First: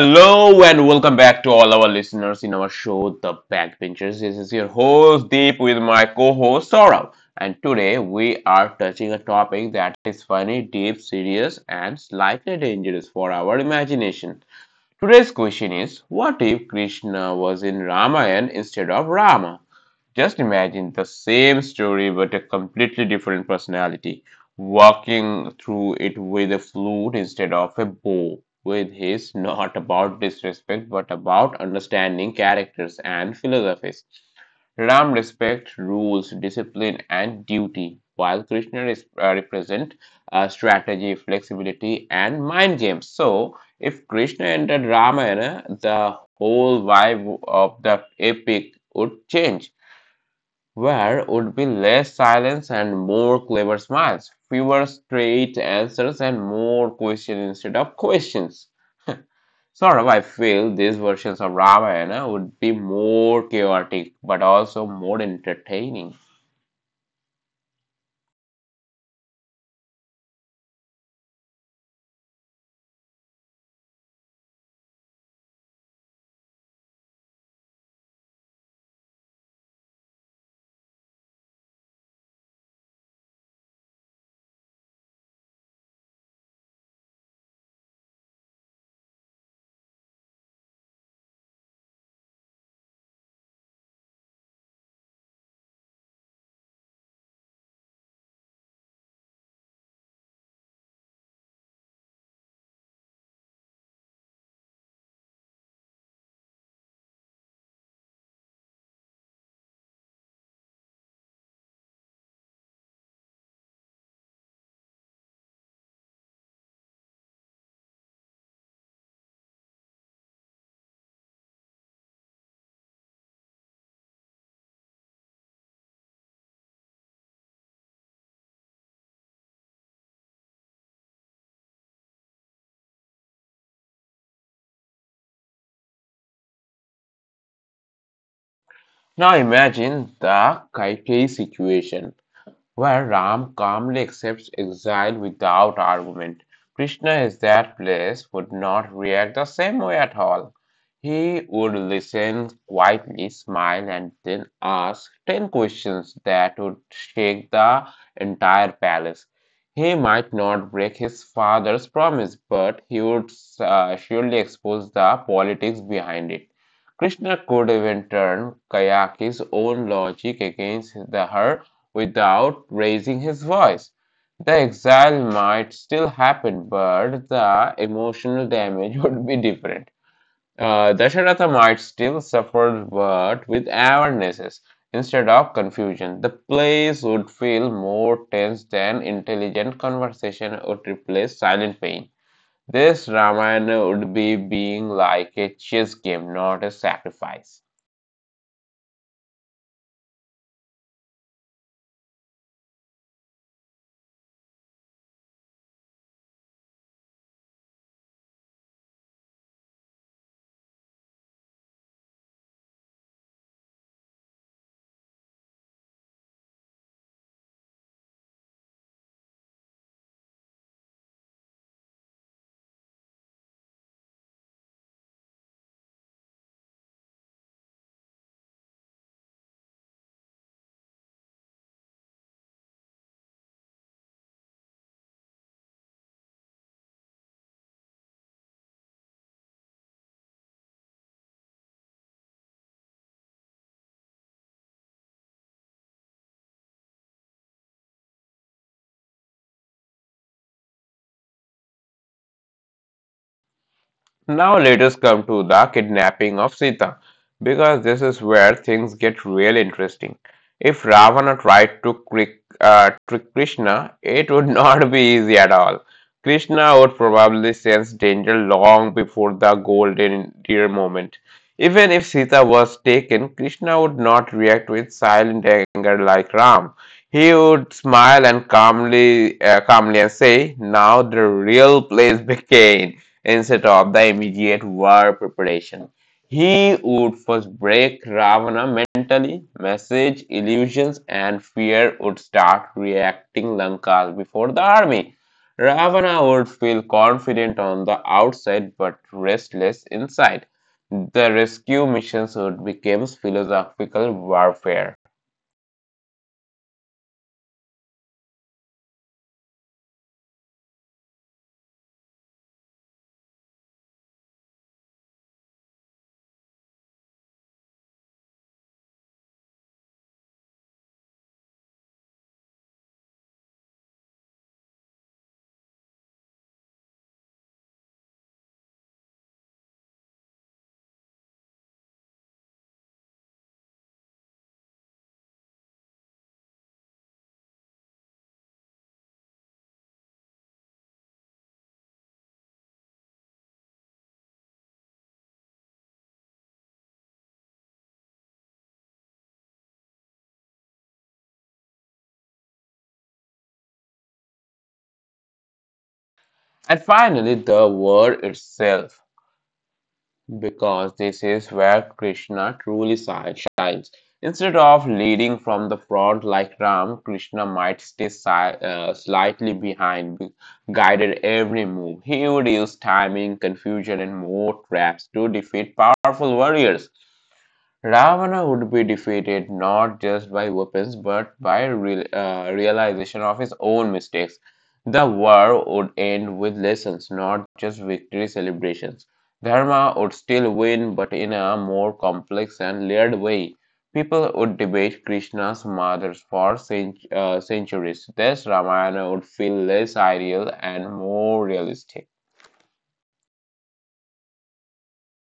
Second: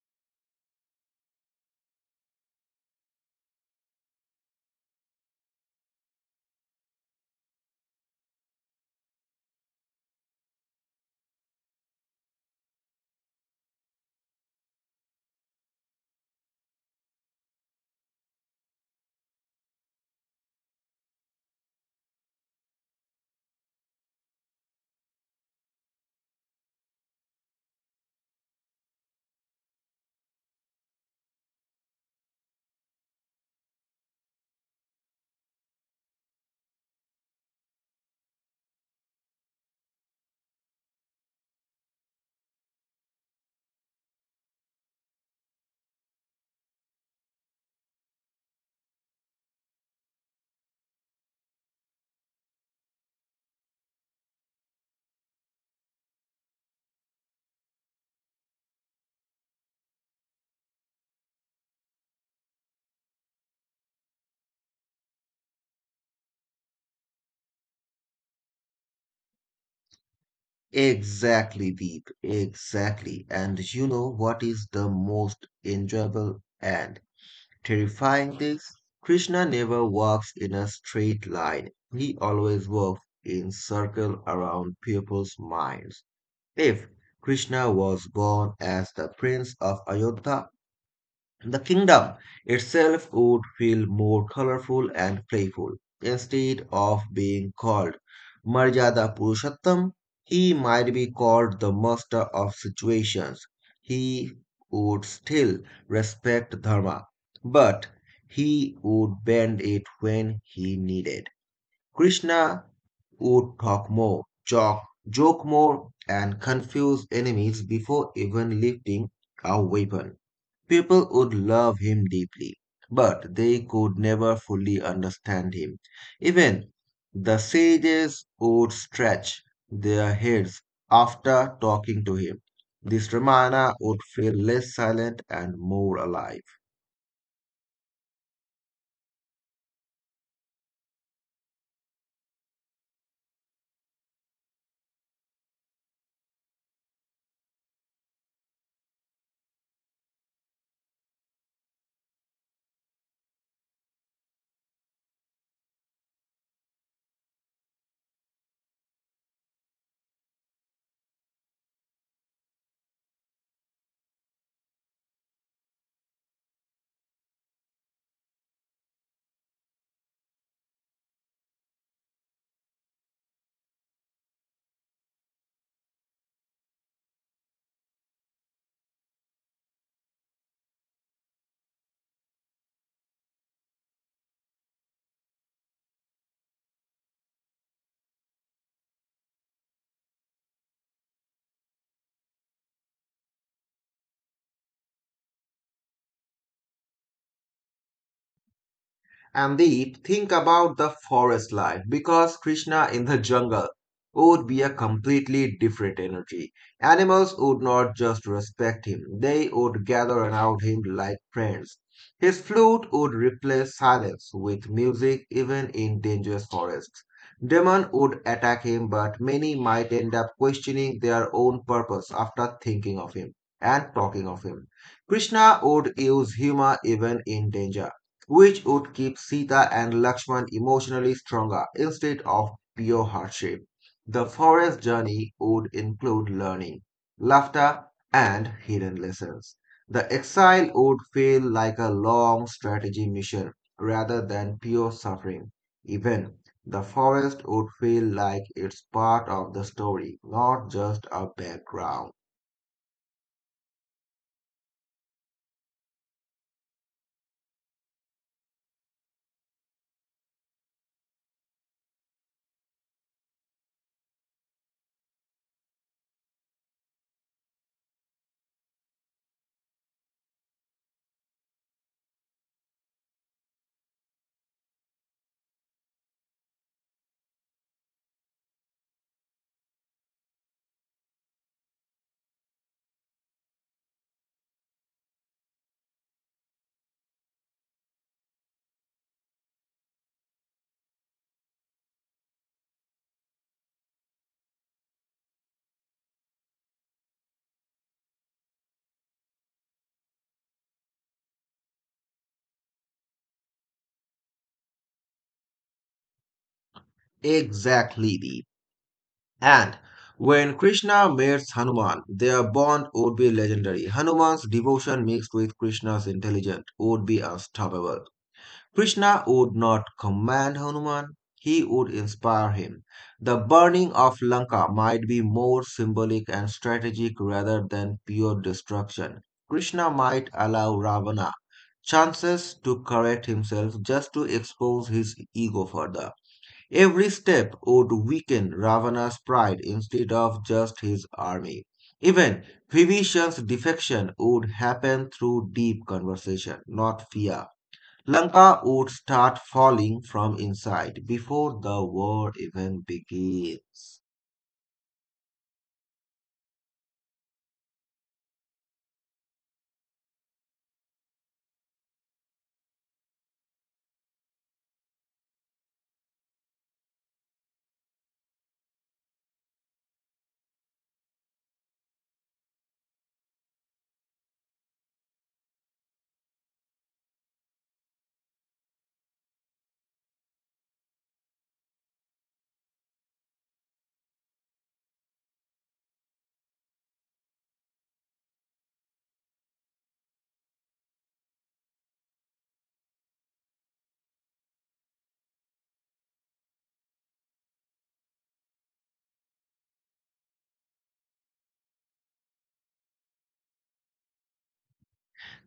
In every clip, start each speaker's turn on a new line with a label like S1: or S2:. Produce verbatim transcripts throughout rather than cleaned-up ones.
S1: Hello and welcome back to all our listeners in our show, The Backbenchers. This is your host Deep with my co-host Saurav, and today we are touching a topic that is funny, deep, serious, and slightly dangerous for our imagination. Today's question is: What if Krishna was in Ramayana instead of Rama? Just imagine the same story but a completely different personality, walking through it with a flute instead of a bow, with his not about disrespect but about understanding characters and philosophies. Ram respects rules, discipline, and duty, while Krishna is, uh, represent uh, strategy, flexibility, and mind games. So, if Krishna entered Ramayana, the whole vibe of the epic would change. Where would be less silence and more clever smiles, fewer straight answers and more questions instead of questions? Sort of, I feel these versions of Ramayana would be more chaotic but also more entertaining.
S2: Exactly, Deep. Exactly. And you know what is the most enjoyable and terrifying thing? Krishna never walks in a straight line. He always walks in circle around people's minds. If Krishna was born as the prince of Ayodhya, the kingdom itself would feel more colorful and playful. Instead of being called Marjada Purushottam, he might be called the master of situations. He would still respect Dharma, but he would bend it when he needed. Krishna would talk more, joke, joke more, and confuse enemies before even lifting a weapon. People would love him deeply, but they could never fully understand him. Even the sages would stretch their heads after talking to him. This Ramayana would feel less silent and more alive.
S1: Now imagine the Kaikeyi situation where Ram calmly accepts exile without argument. Krishna in that place would not react the same way at all. He would listen quietly, smile, and then ask ten questions that would shake the entire palace. He might not break his father's promise, but he would uh, surely expose the politics behind it. Krishna could even turn Kayaki's own logic against the, her without raising his voice. The exile might still happen, but the emotional damage would be different. Uh, Dasharatha might still suffer, but with awarenesses instead of confusion. The plays would feel more tense than intelligent conversation would replace silent pain. This Ramayana would be being like a chess game, not a sacrifice.
S2: And Deep, think about the forest life because Krishna in the jungle would be a completely different energy. Animals would not just respect him, they would gather around him like friends. His flute would replace silence with music even in dangerous forests. Demon would attack him, but many might end up questioning their own purpose after thinking of him and talking of him. Krishna would use humor even in danger which would keep Sita and Lakshman emotionally stronger instead of pure hardship. The forest journey would include learning, laughter, and hidden lessons. The exile would feel like a long strategy mission rather than pure suffering. Even the forest would feel like it's part of the story, not just a background.
S1: Now let us come to the kidnapping of Sita, because this is where things get real interesting. If Ravana tried to trick, uh, trick Krishna, it would not be easy at all. Krishna would probably sense danger long before the golden deer moment. Even if Sita was taken, Krishna would not react with silent anger like Ram. He would smile and calmly, uh, calmly and say, "Now the real plays begins," instead of the immediate war preparation. He would first break Ravana mentally, message, illusions, and fear would start reacting Lanka before the army. Ravana would feel confident on the outside but restless inside. The rescue missions would become philosophical warfare.
S2: Exactly, Deep. And when Krishna meets Hanuman, their bond would be legendary. Hanuman's devotion mixed with Krishna's intelligence would be unstoppable. Krishna would not command Hanuman, he would inspire him. The burning of Lanka might be more symbolic and strategic rather than pure destruction. Krishna might allow Ravana chances to correct himself just to expose his ego further. Every step would weaken Ravana's pride instead of just his army. Even Vibhishan's defection would happen through deep conversation, not fear. Lanka would start falling from inside before the war even begins.
S1: And finally, the war itself, because this is where Krishna truly si- shines. Instead of leading from the front like Ram, Krishna might stay si- uh, slightly behind, guided every move. He would use timing, confusion, and more traps to defeat powerful warriors. Ravana would be defeated not just by weapons but by real, uh, realization of his own mistakes. The war would end with lessons, not just victory celebrations. Dharma would still win, but in a more complex and layered way. People would debate Krishna's mothers for cent- uh, centuries. Thus, Ramayana would feel less ideal and more realistic.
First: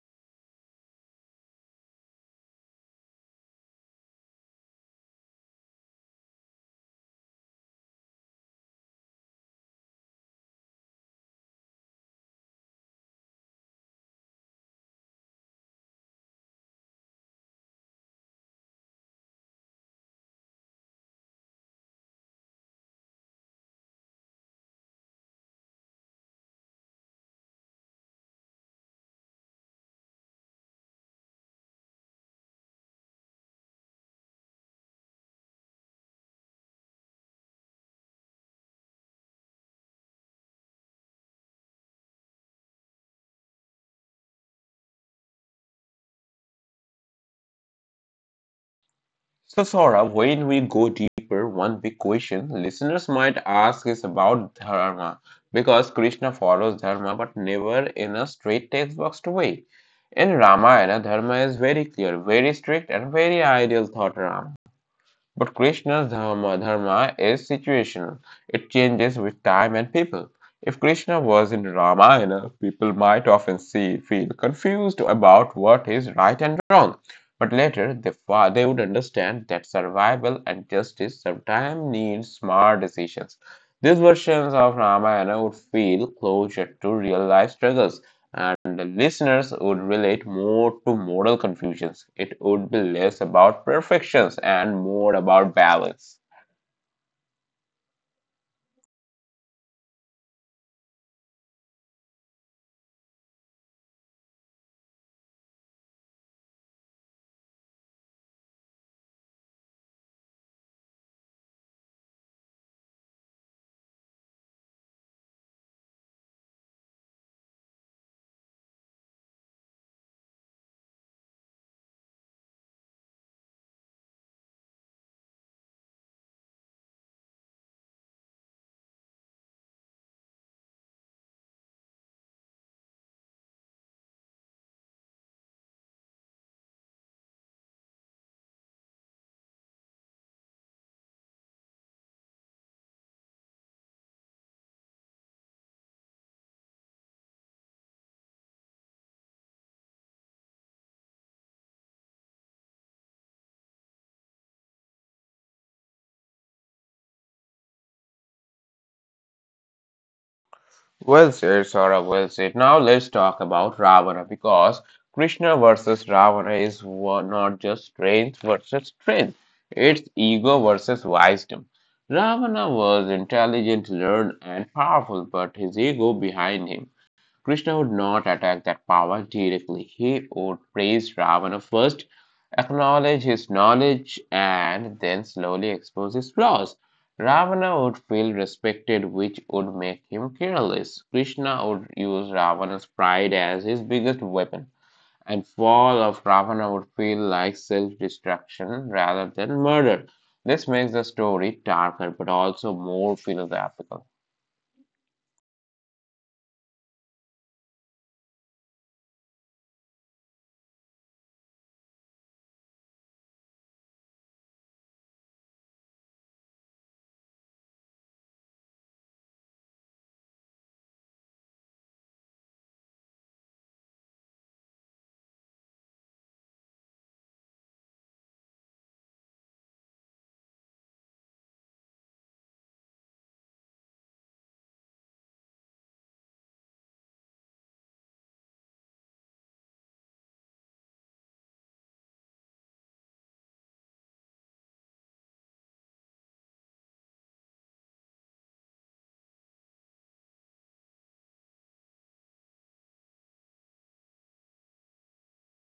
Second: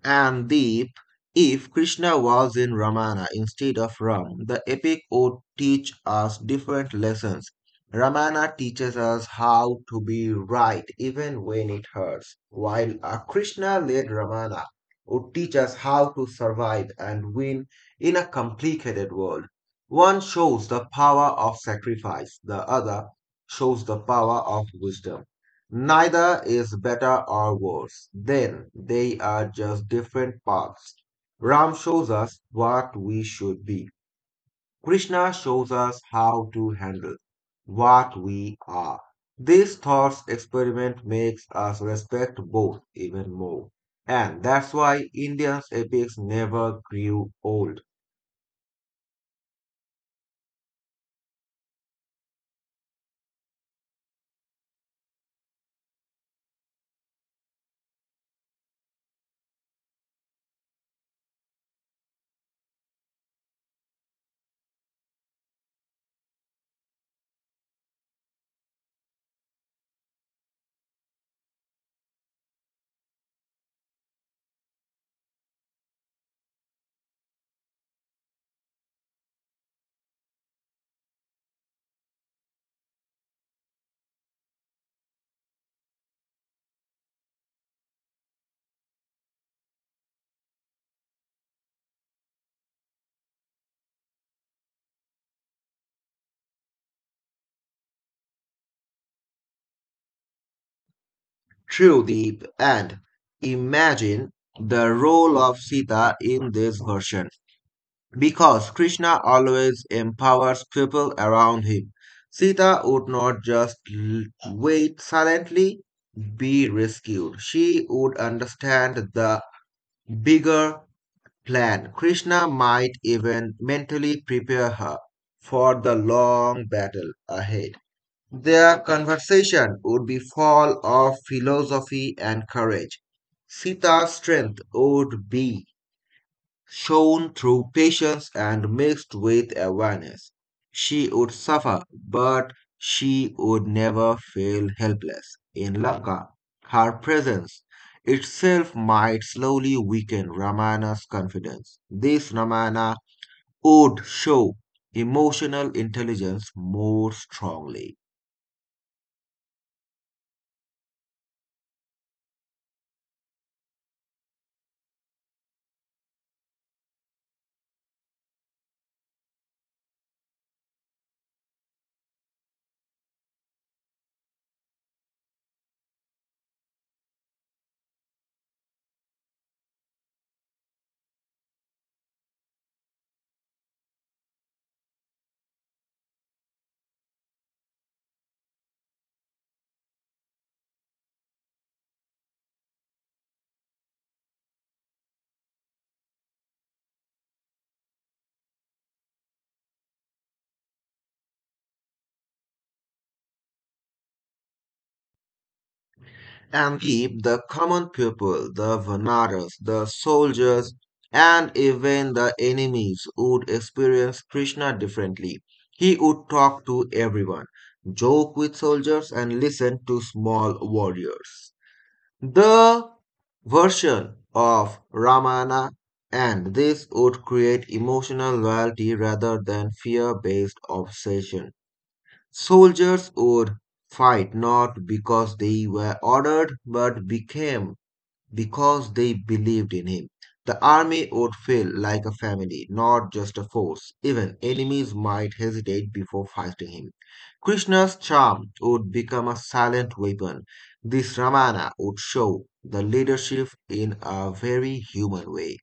S2: And deep. If Krishna was in Ramana instead of Ram, the epic would teach us different lessons. Ramana teaches us how to be right even when it hurts, while a Krishna led Ramana would teach us how to survive and win in a complicated world. One shows the power of sacrifice, the other shows the power of wisdom. Neither is better or worse. Then they are just different paths. Ram shows us what we should be. Krishna shows us how to handle what we are. This thought experiment makes us respect both even more. And that's why Indians' epics never grew old.
S1: So, Sora, when we go deeper, one big question listeners might ask is about dharma, because Krishna follows dharma but never in a straight textbook way. In Ramayana, dharma is very clear, very strict, and very ideal, thought Rama. But Krishna's dharma, dharma is situational. It changes with time and people. If Krishna was in Ramayana, people might often see, feel confused about what is right and wrong. But later, they, they would understand that survival and justice sometimes need smart decisions. These versions of Ramayana would feel closer to real life struggles and the listeners would relate more to moral confusions. It would be less about perfections and more about balance.
S2: True deep and imagine the role of Sita in this version. Because Krishna always empowers people around him. Sita would not just l- wait silently, be rescued. She would understand the bigger plan. Krishna might even mentally prepare her for the long battle ahead. Their conversation would be full of philosophy and courage. Sita's strength would be shown through patience and mixed with awareness. She would suffer, but she would never feel helpless. In Lanka, her presence itself might slowly weaken Ramana's confidence. This Ramana would show emotional intelligence more strongly.
S1: Well said, Saurabh, well said. Now let's talk about Ravana because Krishna versus Ravana is wa- not just strength versus strength, it's ego versus wisdom. Ravana was intelligent, learned, and powerful, but his ego behind him. Krishna would not attack that power directly. He would praise Ravana first, acknowledge his knowledge, and then slowly expose his flaws. Ravana would feel respected, which would make him careless. Krishna would use Ravana's pride as his biggest weapon, and fall of Ravana would feel like self-destruction rather than murder. This makes the story darker but also more philosophical.
S2: And keep the common people, the Vanaras, the soldiers, and even the enemies would experience Krishna differently. He would talk to everyone, joke with soldiers, and listen to small warriors. The version of Ramana and this would create emotional loyalty rather than fear based obsession. Soldiers would fight not because they were ordered, but became because they believed in him. The army would feel like a family, not just a force. Even enemies might hesitate before fighting him. Krishna's charm would become a silent weapon. This Ramana would show the leadership in a very human way.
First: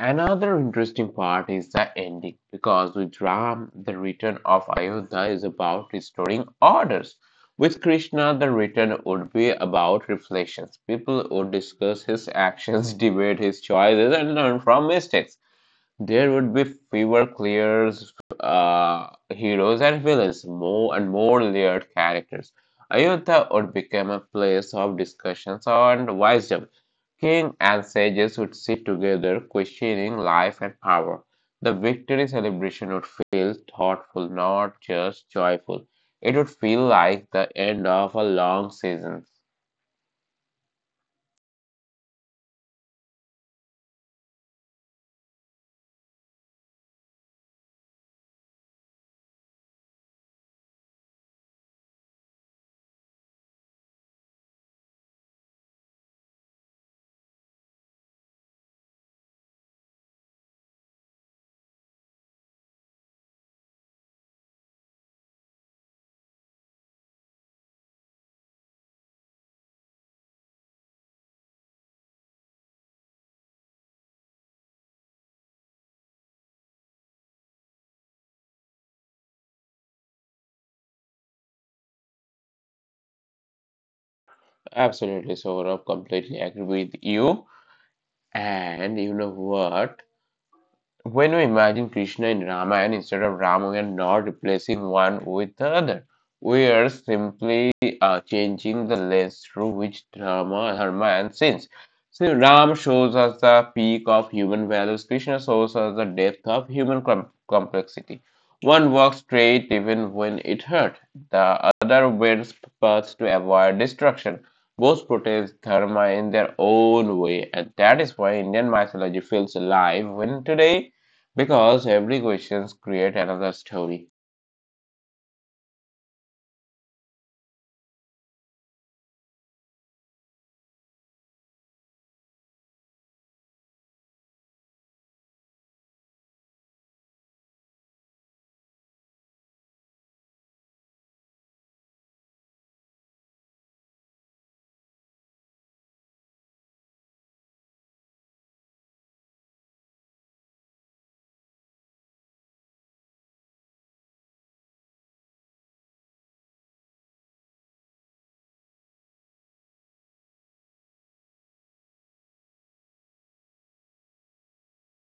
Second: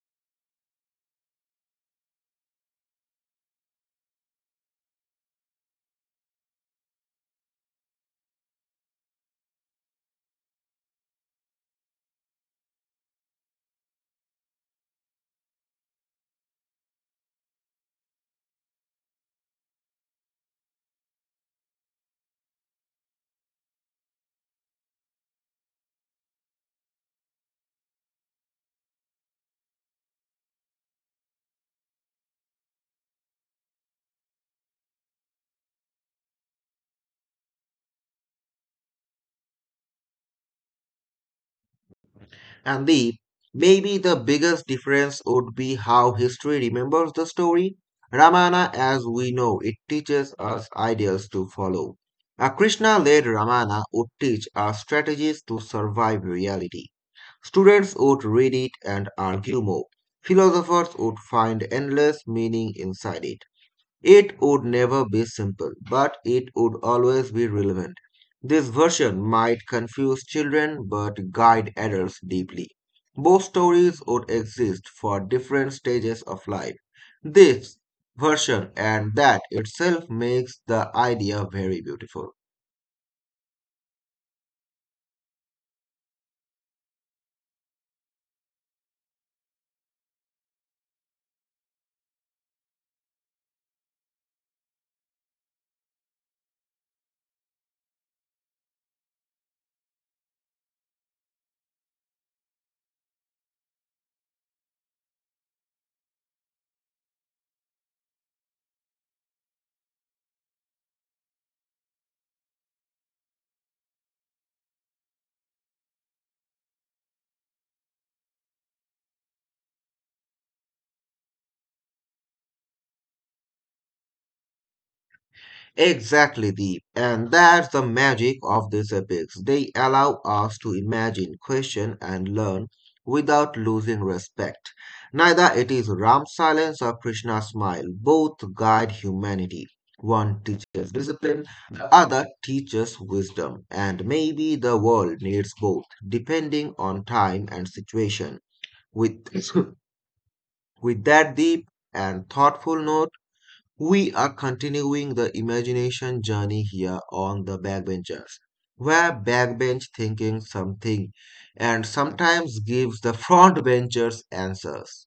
S1: Another interesting part is the ending, because with Ram, the return of Ayodhya is about restoring orders. With Krishna, the return would be about reflections. People would discuss his actions, debate his choices, and learn from mistakes. There would be fewer clear uh, heroes and villains, more and more layered characters. Ayodhya would become a place of discussions and wisdom. King and sages would sit together, questioning life and power. The victory celebration would feel thoughtful, not just joyful. It would feel like the end of a long season.
S2: And the maybe the biggest difference would be how history remembers the story. Ramana, as we know, it teaches us ideals to follow. A Krishna-led Ramana would teach us strategies to survive reality. Students would read it and argue more. Philosophers would find endless meaning inside it. It would never be simple, but it would always be relevant. This version might confuse children but guide adults deeply. Both stories would exist for different stages of life. This version and that itself makes the idea very beautiful.
S1: Absolutely, Saurabh, completely agree with you. And you know what? When we imagine Krishna in Ramayana instead of Rama, we are not replacing one with the other. We are simply uh, changing the lens through which Dharma, Dharma and sins. So Ram shows us the peak of human values. Krishna shows us the depth of human com- complexity. One walks straight even when it hurts. The other wears paths to avoid destruction. Both protest dharma in their own way, and that is why Indian mythology feels alive when today because every question creates another story.
S2: Exactly, Deep. And that's the magic of these epics. They allow us to imagine, question, and learn without losing respect. Neither it is Ram's silence or Krishna's smile. Both guide humanity. One teaches discipline, the other teaches wisdom. And maybe the world needs both, depending on time and situation. With, with that deep and thoughtful note, we are continuing the imagination journey here on the backbenchers, where backbench thinking something and sometimes gives the frontbenchers answers.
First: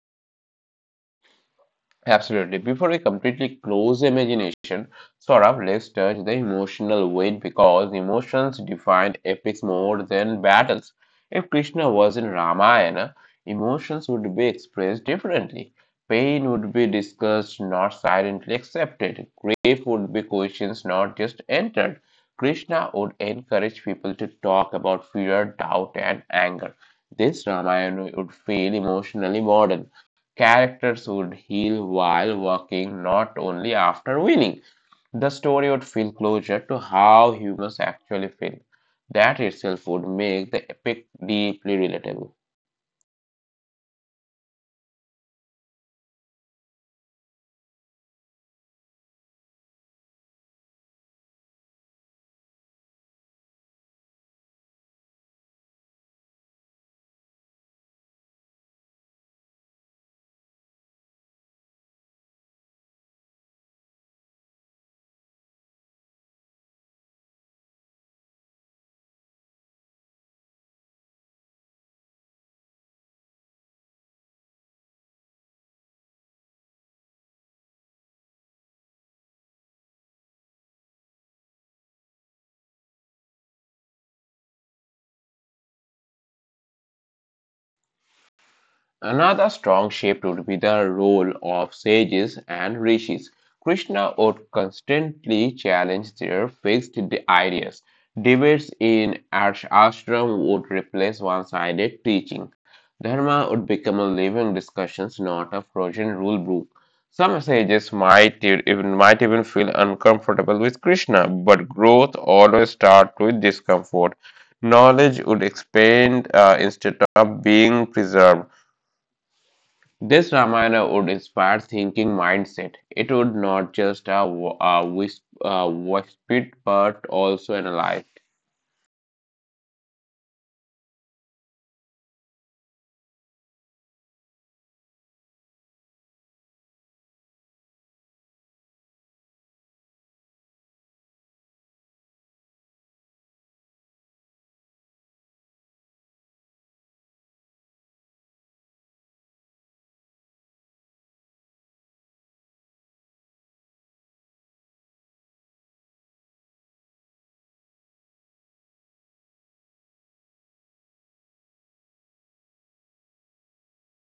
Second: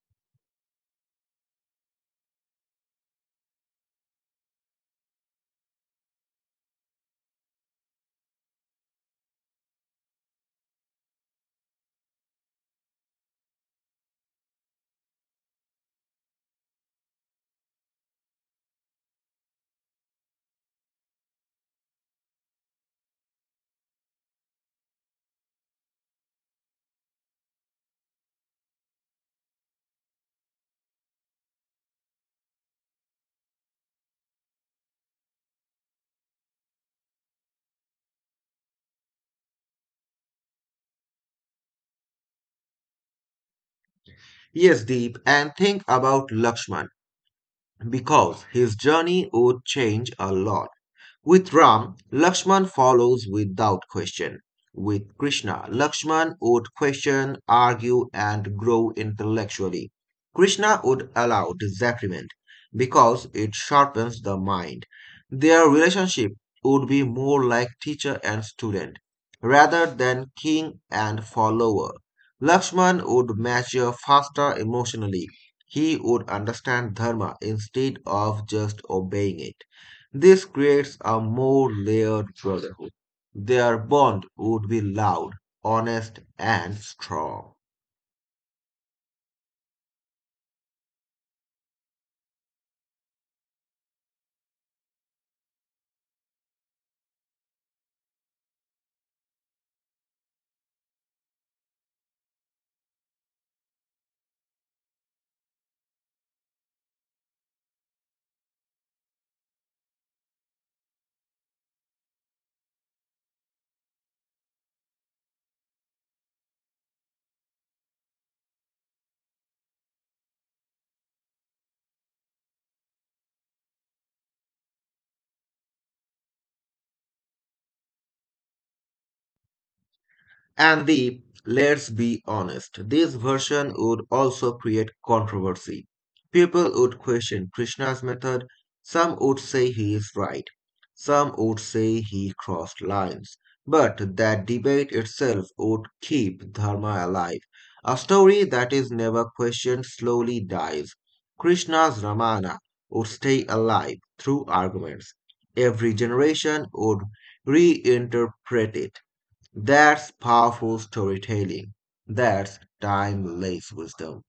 S1: Absolutely. Before we completely close imagination, sort of, let's touch the emotional weight because emotions defined epics more than battles. If Krishna was in Ramayana, emotions would be expressed differently. Pain would be discussed, not silently accepted. Grief would be questions, not just entered. Krishna would encourage people to talk about fear, doubt, and anger. This Ramayana would feel emotionally modern. Characters would heal while working, not only after winning. The story would feel closer to how humans actually feel. That itself would make the epic deeply relatable.
S2: Yes, Deep, and think about Lakshman because his journey would change a lot. With Ram, Lakshman follows without question. With Krishna, Lakshman would question, argue, and grow intellectually. Krishna would allow disagreement because it sharpens the mind. Their relationship would be more like teacher and student rather than king and follower. Lakshman would mature faster emotionally. He would understand dharma instead of just obeying it. This creates a more layered brotherhood. Their bond would be loud, honest, and strong.
S1: Another strong shape would be the role of sages and rishis. Krishna would constantly challenge their fixed ideas. Debates in ashram would replace one sided teaching. Dharma would become a living discussion, not a frozen rule book. Some sages might e- even, might even feel uncomfortable with Krishna, but growth always starts with discomfort. Knowledge would expand uh, instead of being preserved. This Ramayana would inspire thinking mindset. It would not just uh, w- uh, whisp, uh, whisper, but also analyze.
S2: And the let's be honest, this version would also create controversy. People would question Krishna's method. Some would say he is right. Some would say he crossed lines. But that debate itself would keep Dharma alive. A story that is never questioned slowly dies. Krishna's Ramana would stay alive through arguments. Every generation would reinterpret it that's powerful storytelling. That's timeless wisdom.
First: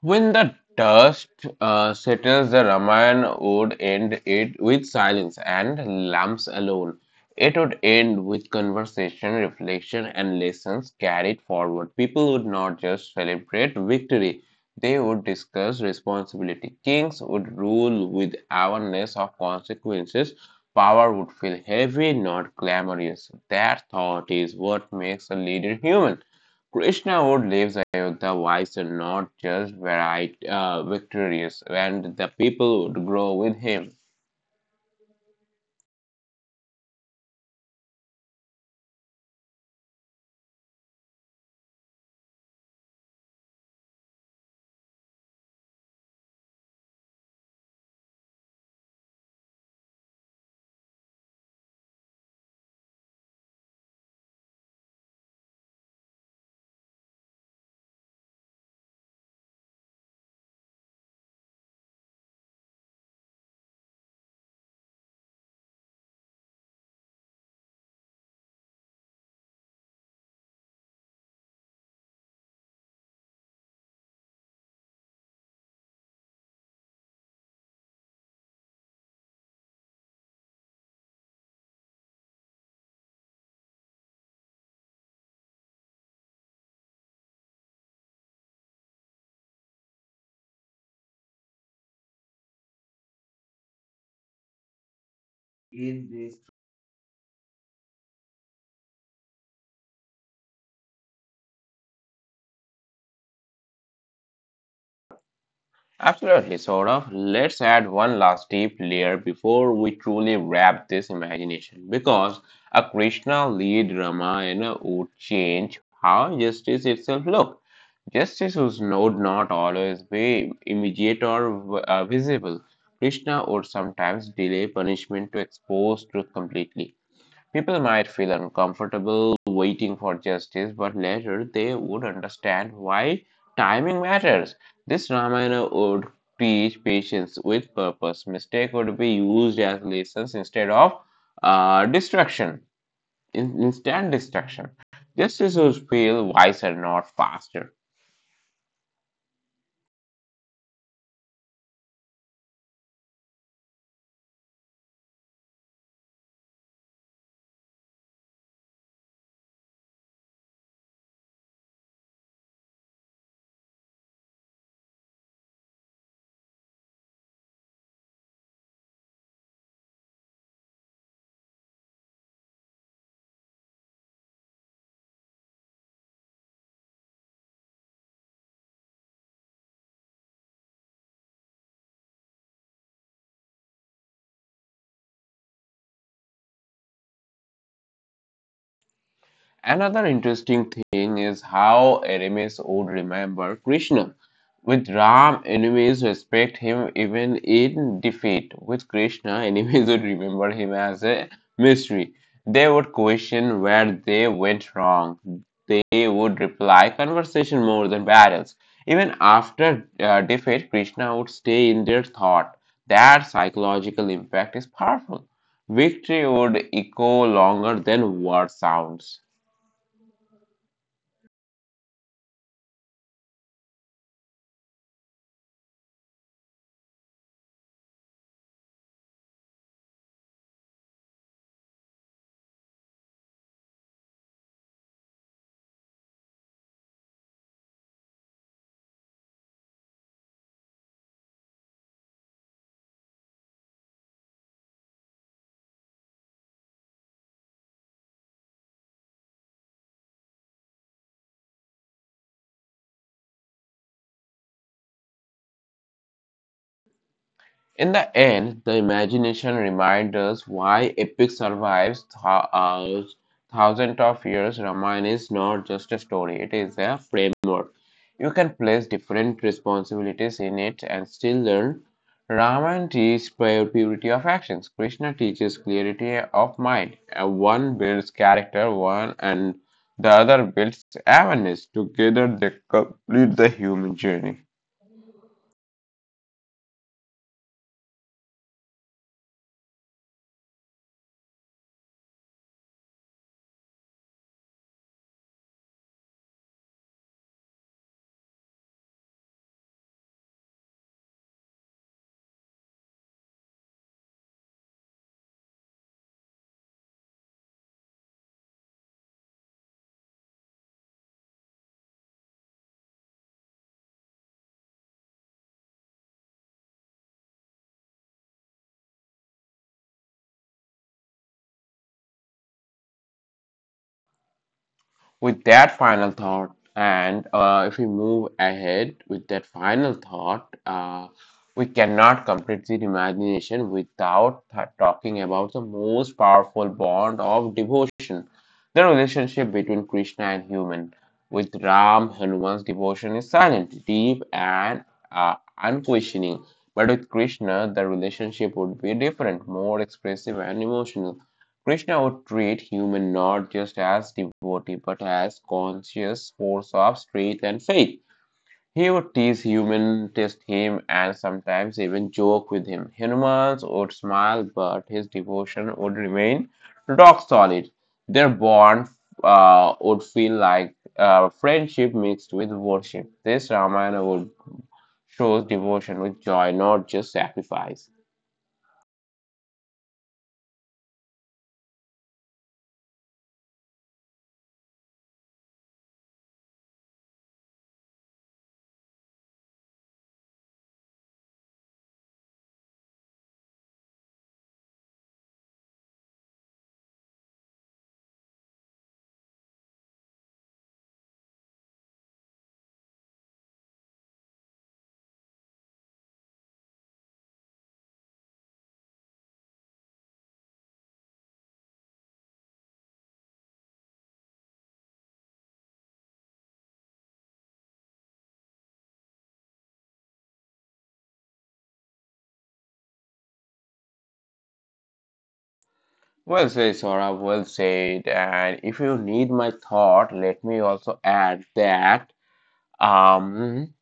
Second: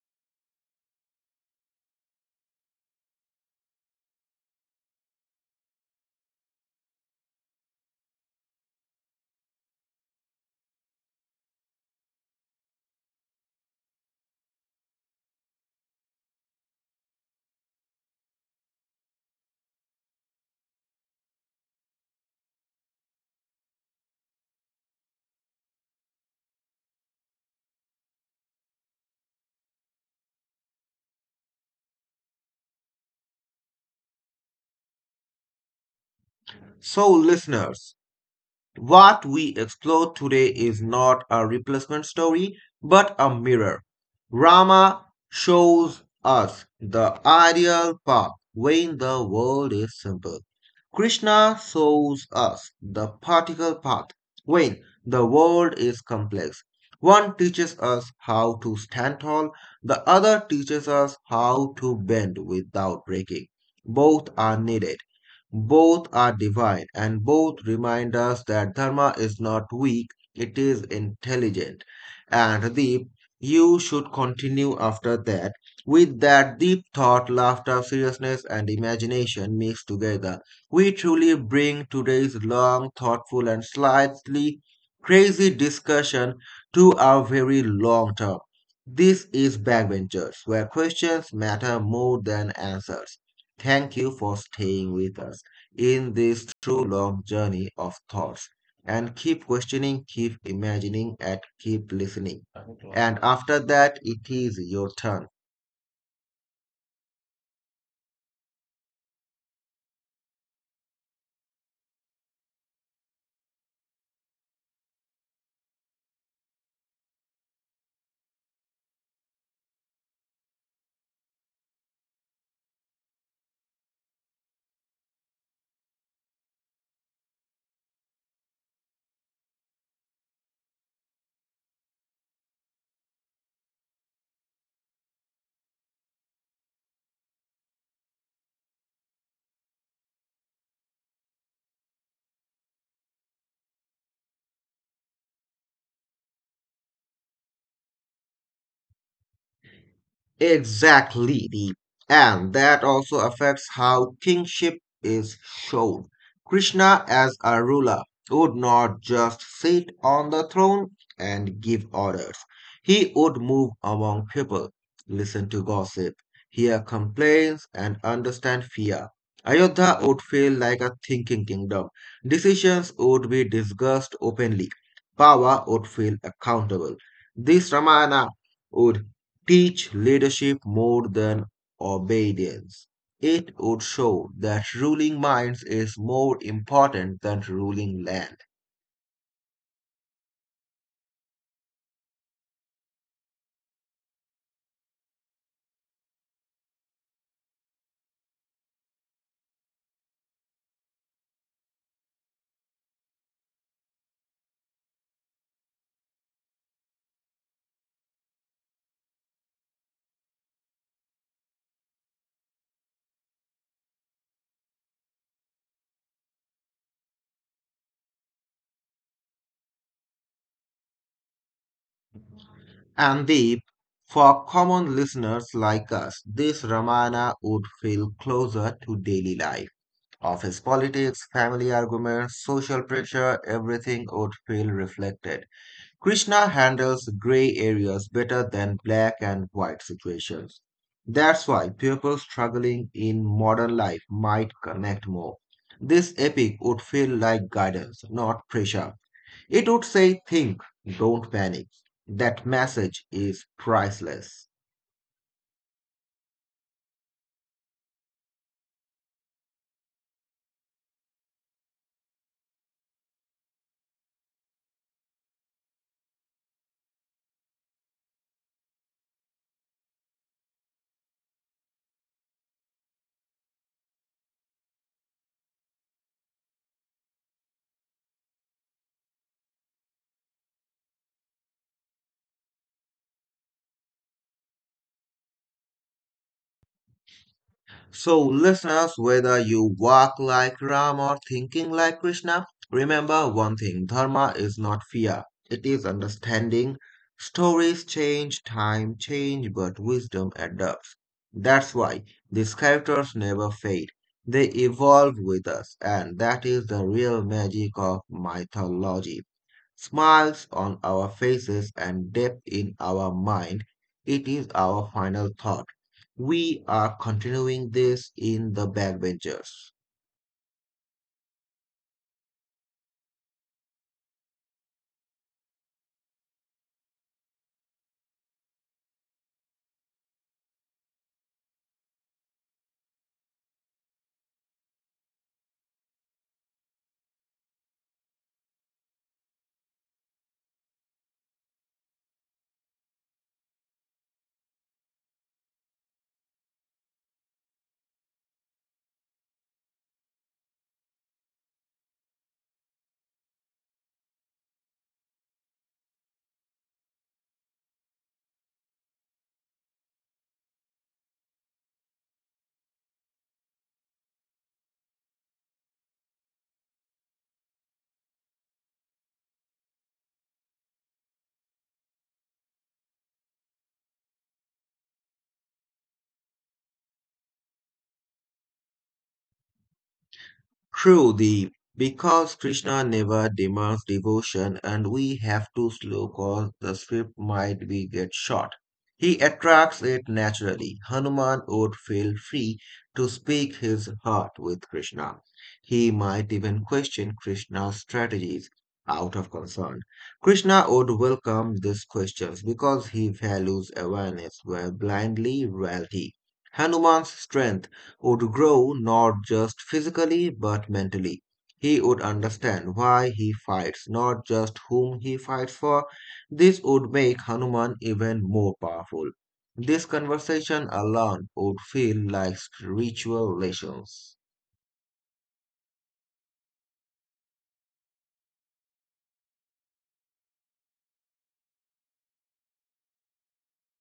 S1: When the dust uh, settles, the Ramayana would end it with silence and lamps alone. It would end with conversation, reflection, and lessons carried forward. People would not just celebrate victory, they would discuss responsibility. Kings would rule with awareness of consequences. Power would feel heavy, not glamorous. That thought is what makes a leader human. Krishna would leaves Ayodhya wise not just varied, uh, victorious, and the people would grow with him.
S2: So, listeners, what we explore today is not a replacement story, but a mirror. Rama shows us the ideal path when the world is simple. Krishna shows us the particle path when the world is complex. One teaches us how to stand tall, the other teaches us how to bend without breaking. Both are needed. Both are divine and both remind us that dharma is not weak, it is intelligent and deep. You should continue after that. With that deep thought, laughter, seriousness, and imagination mixed together, we truly bring today's long, thoughtful, and slightly crazy discussion to our very long term. This is Backbenchers, where questions matter more than answers. Thank you for staying with us
S1: In
S2: in
S1: this
S2: this true long journey of thoughts and keep questioning, keep imagining, and keep listening. And after that, it is your turn.
S1: Absolutely, sort of. Let's add one last deep layer before we truly wrap this imagination, because a Krishna lead Ramayana would change how justice itself looked. Justice was no, not always be immediate or uh, visible. Krishna would sometimes delay punishment to expose truth completely. People might feel uncomfortable waiting for justice, but later they would understand why timing matters. This Ramayana would teach patience with purpose. Mistake would be used as lessons instead of uh, destruction, in- instant destruction. Justice would feel wiser, not faster.
S2: Exactly. The, and that also affects how kingship is shown. Krishna, as a ruler, would not just sit on the throne and give orders. He would move among people, listen to gossip, hear complaints, and understand fear. Ayodhya would feel like a thinking kingdom. Decisions would be discussed openly. Power would feel accountable. This Ramayana would teach leadership more than obedience. It would show that ruling minds is more important than ruling land.
S1: Another interesting thing is how enemies would remember Krishna. With Ram, enemies respect him even in defeat. With Krishna, enemies would remember him as a mystery. They would question where they went wrong. They would reply conversation more than battles. Even after uh, defeat, Krishna would stay in their thought. That psychological impact is powerful. Victory would echo longer than word sounds.
S2: And Deep, for common listeners like us, this Ramana would feel closer to daily life. Office politics, family arguments, social pressure, everything would feel reflected. Krishna handles gray areas better than black and white situations. That's why people struggling in modern life might connect more. This epic would feel like guidance, not pressure. It would say, think, don't panic. That message is priceless.
S1: In the end, the imagination reminds us why epic survives th- uh, thousands of years. Ramayana is not just a story, it is a framework. You can place different responsibilities in it and still learn. Ramayana teaches purity of actions. Krishna teaches clarity of mind. Uh, One builds character, one and the other builds awareness. Together they complete the human journey.
S2: So, listeners, whether you walk like Ram or thinking like Krishna, remember one thing Dharma is not fear, it is understanding. Stories change, time change, but wisdom adapts. That's why these characters never fade, they evolve with us, and that is the real magic of mythology smiles on our faces, and depth in our mind. It is our final thought. We are continuing this in The Backbenchers.
S1: With that final thought, and uh, if we move ahead with that final thought, uh, we cannot complete the imagination without th- talking about the most powerful bond of devotion, the relationship between Krishna and human. With Ram, Hanuman's devotion is silent, deep, and uh, unquestioning. But with Krishna, the relationship would be different, more expressive and emotional. Krishna would treat human not just as devotee but as conscious force of strength and faith. He would tease human, test him, and sometimes even joke with him. Humans would smile, but his devotion would remain rock solid. Their bond uh, would feel like uh, friendship mixed with worship. This Ramayana would shows devotion with joy, not just sacrifice.
S2: Truly, because Krishna never demands devotion and we have to slow cause the script might be get short. He attracts it naturally. Hanuman would feel free to speak his heart with Krishna. He might even question Krishna's strategies out of concern. Krishna would welcome these questions because he values awareness where blindly reality. Hanuman's strength would grow not just physically but mentally. He would understand why he fights, not just whom he fights for. This would make Hanuman even more powerful. This conversation alone would feel like spiritual lessons.
S1: Well said, Sora, well said. And if you need my thought, let me also add that. Um,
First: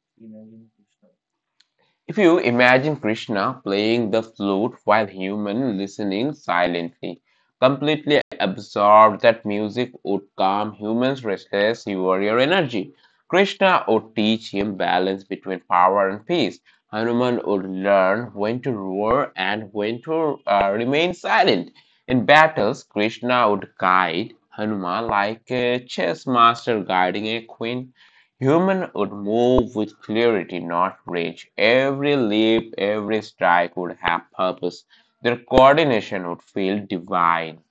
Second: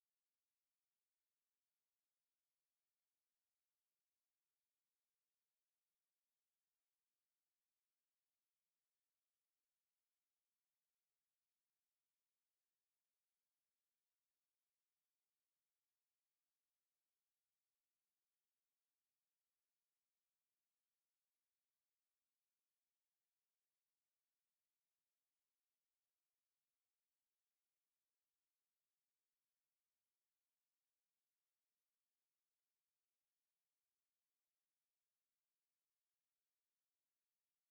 S1: if you imagine Krishna playing the flute while human listening silently, completely absorbed that music would calm humans' restless warrior energy. Krishna would teach him balance between power and peace. Hanuman would learn when to roar and when to uh, remain silent. In battles, Krishna would guide Hanuman like a chess master guiding a queen. Human would move with clarity, not rage. Every leap, every strike would have purpose. Their coordination would feel divine.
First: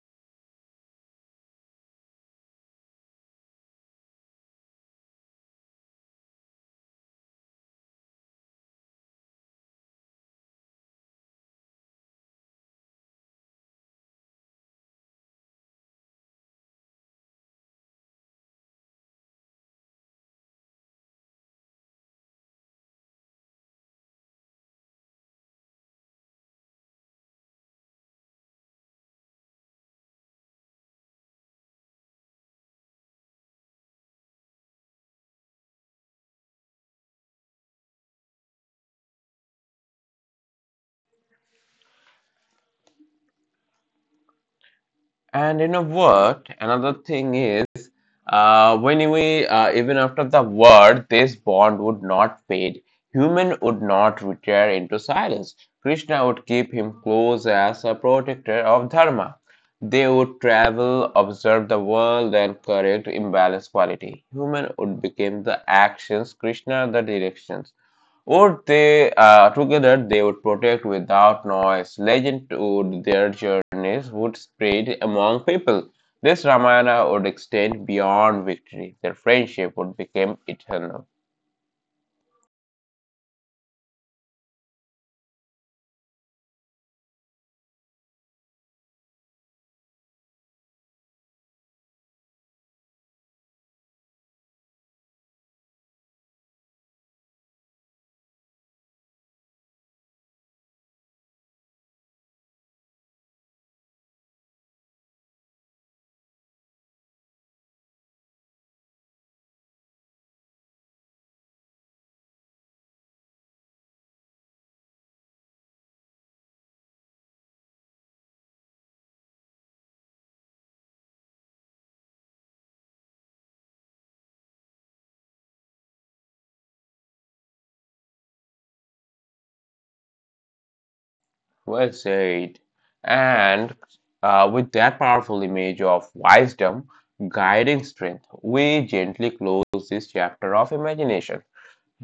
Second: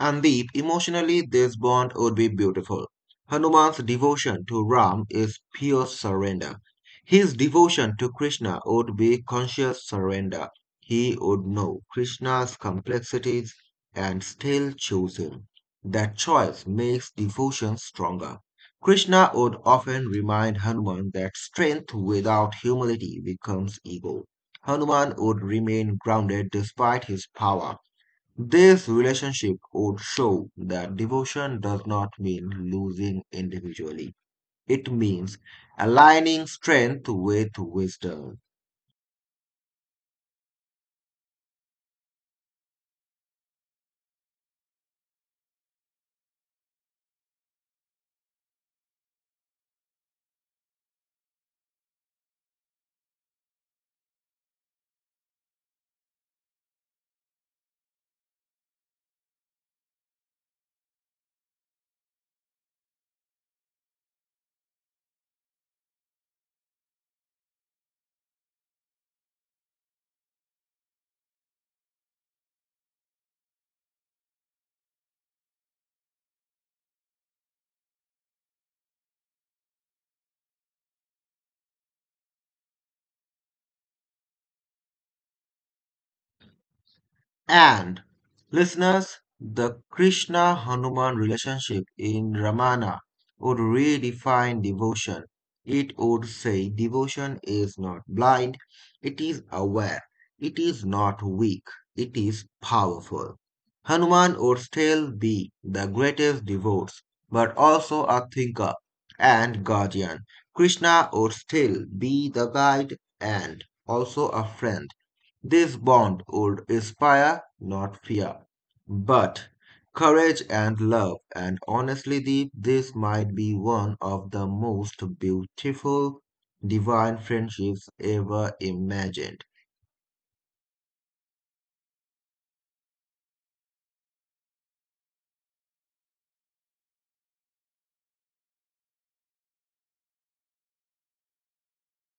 S2: And deep emotionally, this bond would be beautiful. Hanuman's devotion to Ram is pure surrender. His devotion to Krishna would be conscious surrender. He would know Krishna's complexities and still choose him. That choice makes devotion stronger. Krishna would often remind Hanuman that strength without humility becomes ego. Hanuman would remain grounded despite his power. This relationship would show that devotion does not mean losing individually. It means aligning strength with wisdom.
S1: And in a word, another thing is Uh, when we, uh, even after the war, this bond would not fade. Human would not retire into silence. Krishna would keep him close as a protector of Dharma. They would travel, observe the world, and correct imbalanced quality. Human would become the actions, Krishna the directions. Or they uh, together they would protect without noise. Legend would their journeys would spread among people. This Ramayana would extend beyond victory. Their friendship would become eternal.
S2: And, listeners, the Krishna Hanuman relationship in Ramana would redefine devotion. It would say devotion is not blind, it is aware, it is not weak, it is powerful. Hanuman would still be the greatest devotee, but also a thinker and guardian. Krishna would still be the guide and also a friend. This bond would inspire not fear, but courage and love, and honestly, Deep, this might be one of the most beautiful divine friendships ever imagined.
S1: Well said. And uh, with that powerful image of wisdom guiding strength, we gently close this chapter of imagination.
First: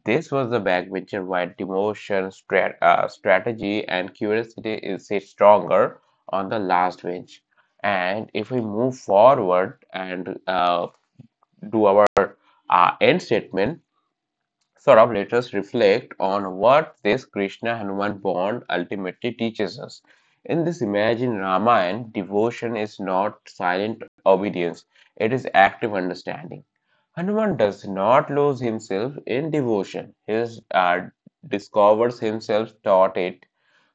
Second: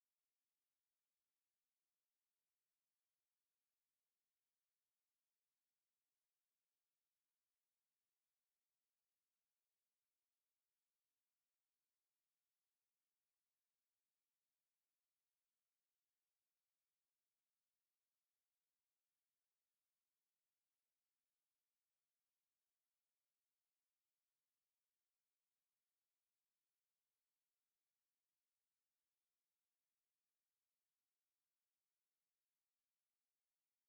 S1: This was the backbencher while demotion, strat- uh, strategy, and curiosity is say, stronger on the last bench. And if we move forward and uh, do our uh, end statement, Saurabh let us reflect on what this Krishna Hanuman bond ultimately teaches us. In this imagined Ramayana, devotion is not silent obedience, it is active understanding. Hanuman does not lose himself in devotion, he is, uh, discovers himself taught it.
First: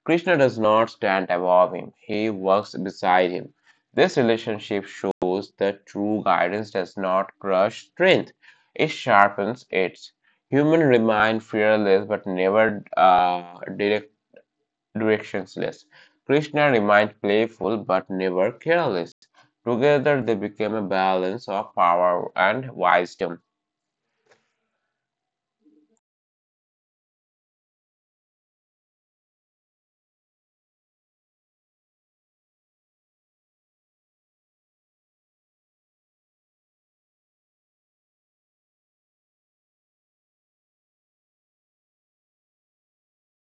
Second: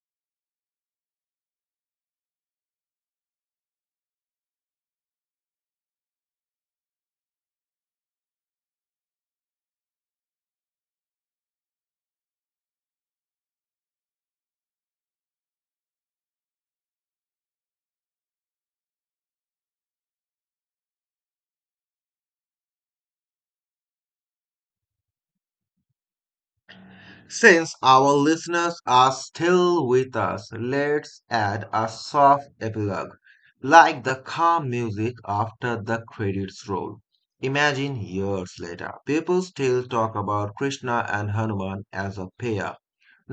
S1: Krishna does not stand above him, he works beside him. This relationship shows that true guidance does not crush strength, it sharpens it. Humans remain fearless but never uh, direct, directionless. Krishna remains playful but never careless. Together they became a balance of power and wisdom.
S2: Since our listeners are still with us, let's add a soft epilogue, like the calm music after the credits roll. Imagine years later, people still talk about Krishna and Hanuman as a pair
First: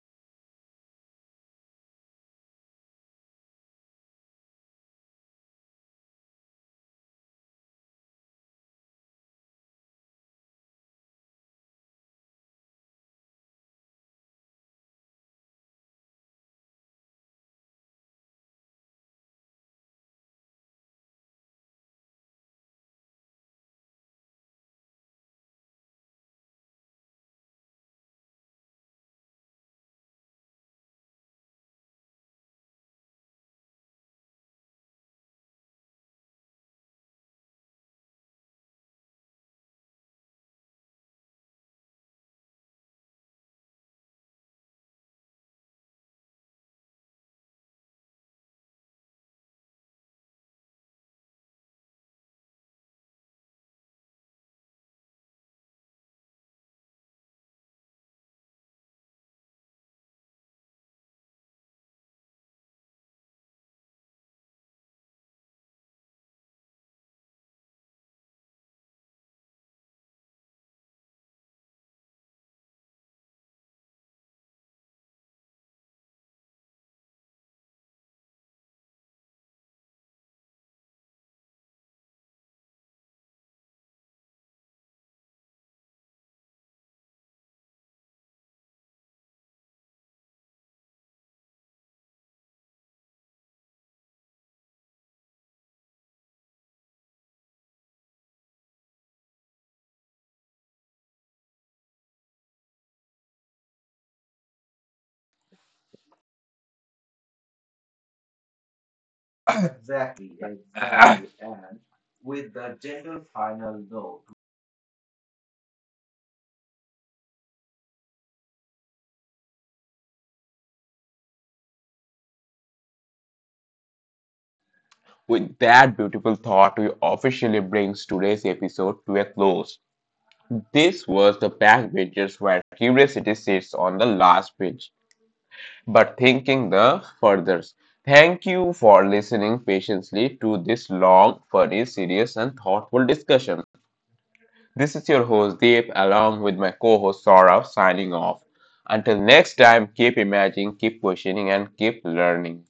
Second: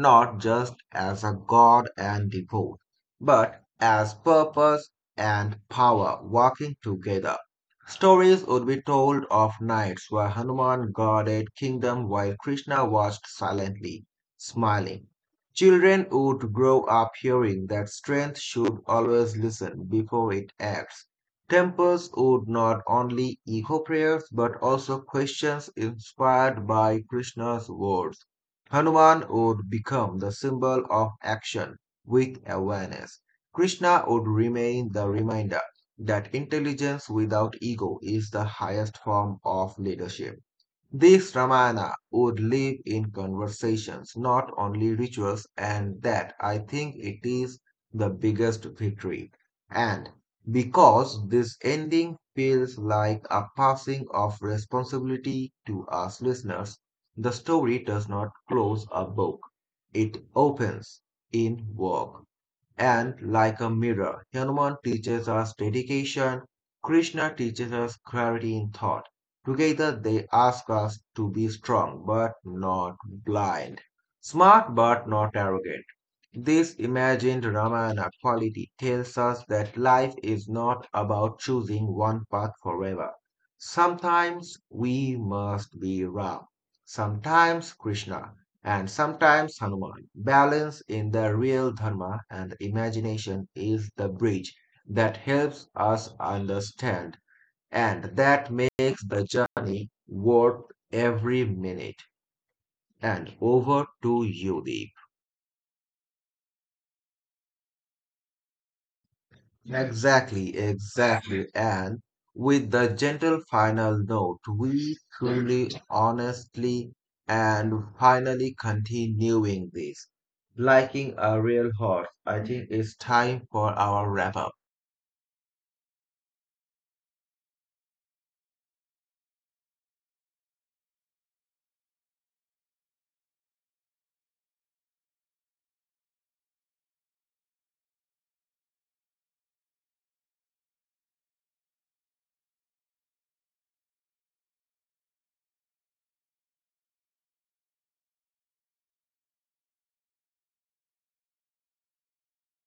S2: not just as a God and devote, but as purpose and power working together. Stories would be told of nights where Hanuman guarded kingdom while Krishna watched silently, smiling. Children would grow up hearing that strength should always listen before it acts. Temples would not only echo prayers but also questions inspired by Krishna's words. Hanuman would become the symbol of action with awareness. Krishna would remain the reminder that intelligence without ego is the highest form of leadership. These Ramana would live in conversations, not only rituals, and that I think it is the biggest victory. And because this ending feels like a passing of responsibility to us listeners, the story does not close a book, it opens in work. And like a mirror, Hanuman teaches us dedication, Krishna teaches us clarity in thought. Together they ask us to be strong but not blind, smart but not arrogant. This imagined Ramayana quality tells us that life is not about choosing one path forever. Sometimes we must be Ram, sometimes Krishna, and sometimes Hanuman. Balance in the real Dharma and imagination is the bridge that helps us understand and that makes the journey worth every minute. And over to you, Deep. Exactly, exactly. And with the gentle final note, we truly, honestly, and finally continuing this. Liking a real horse, I think it's time for our wrap up.
S1: With that beautiful thought, we officially brings today's episode to a close. This was the backbenchers where curiosity sits on the last bench, but thinking the furthest. Thank you for listening patiently to this long, funny, serious, and thoughtful discussion. This is your host Deep, along with my co-host Saurabh, signing off. Until next time, keep imagining, keep questioning, and keep learning.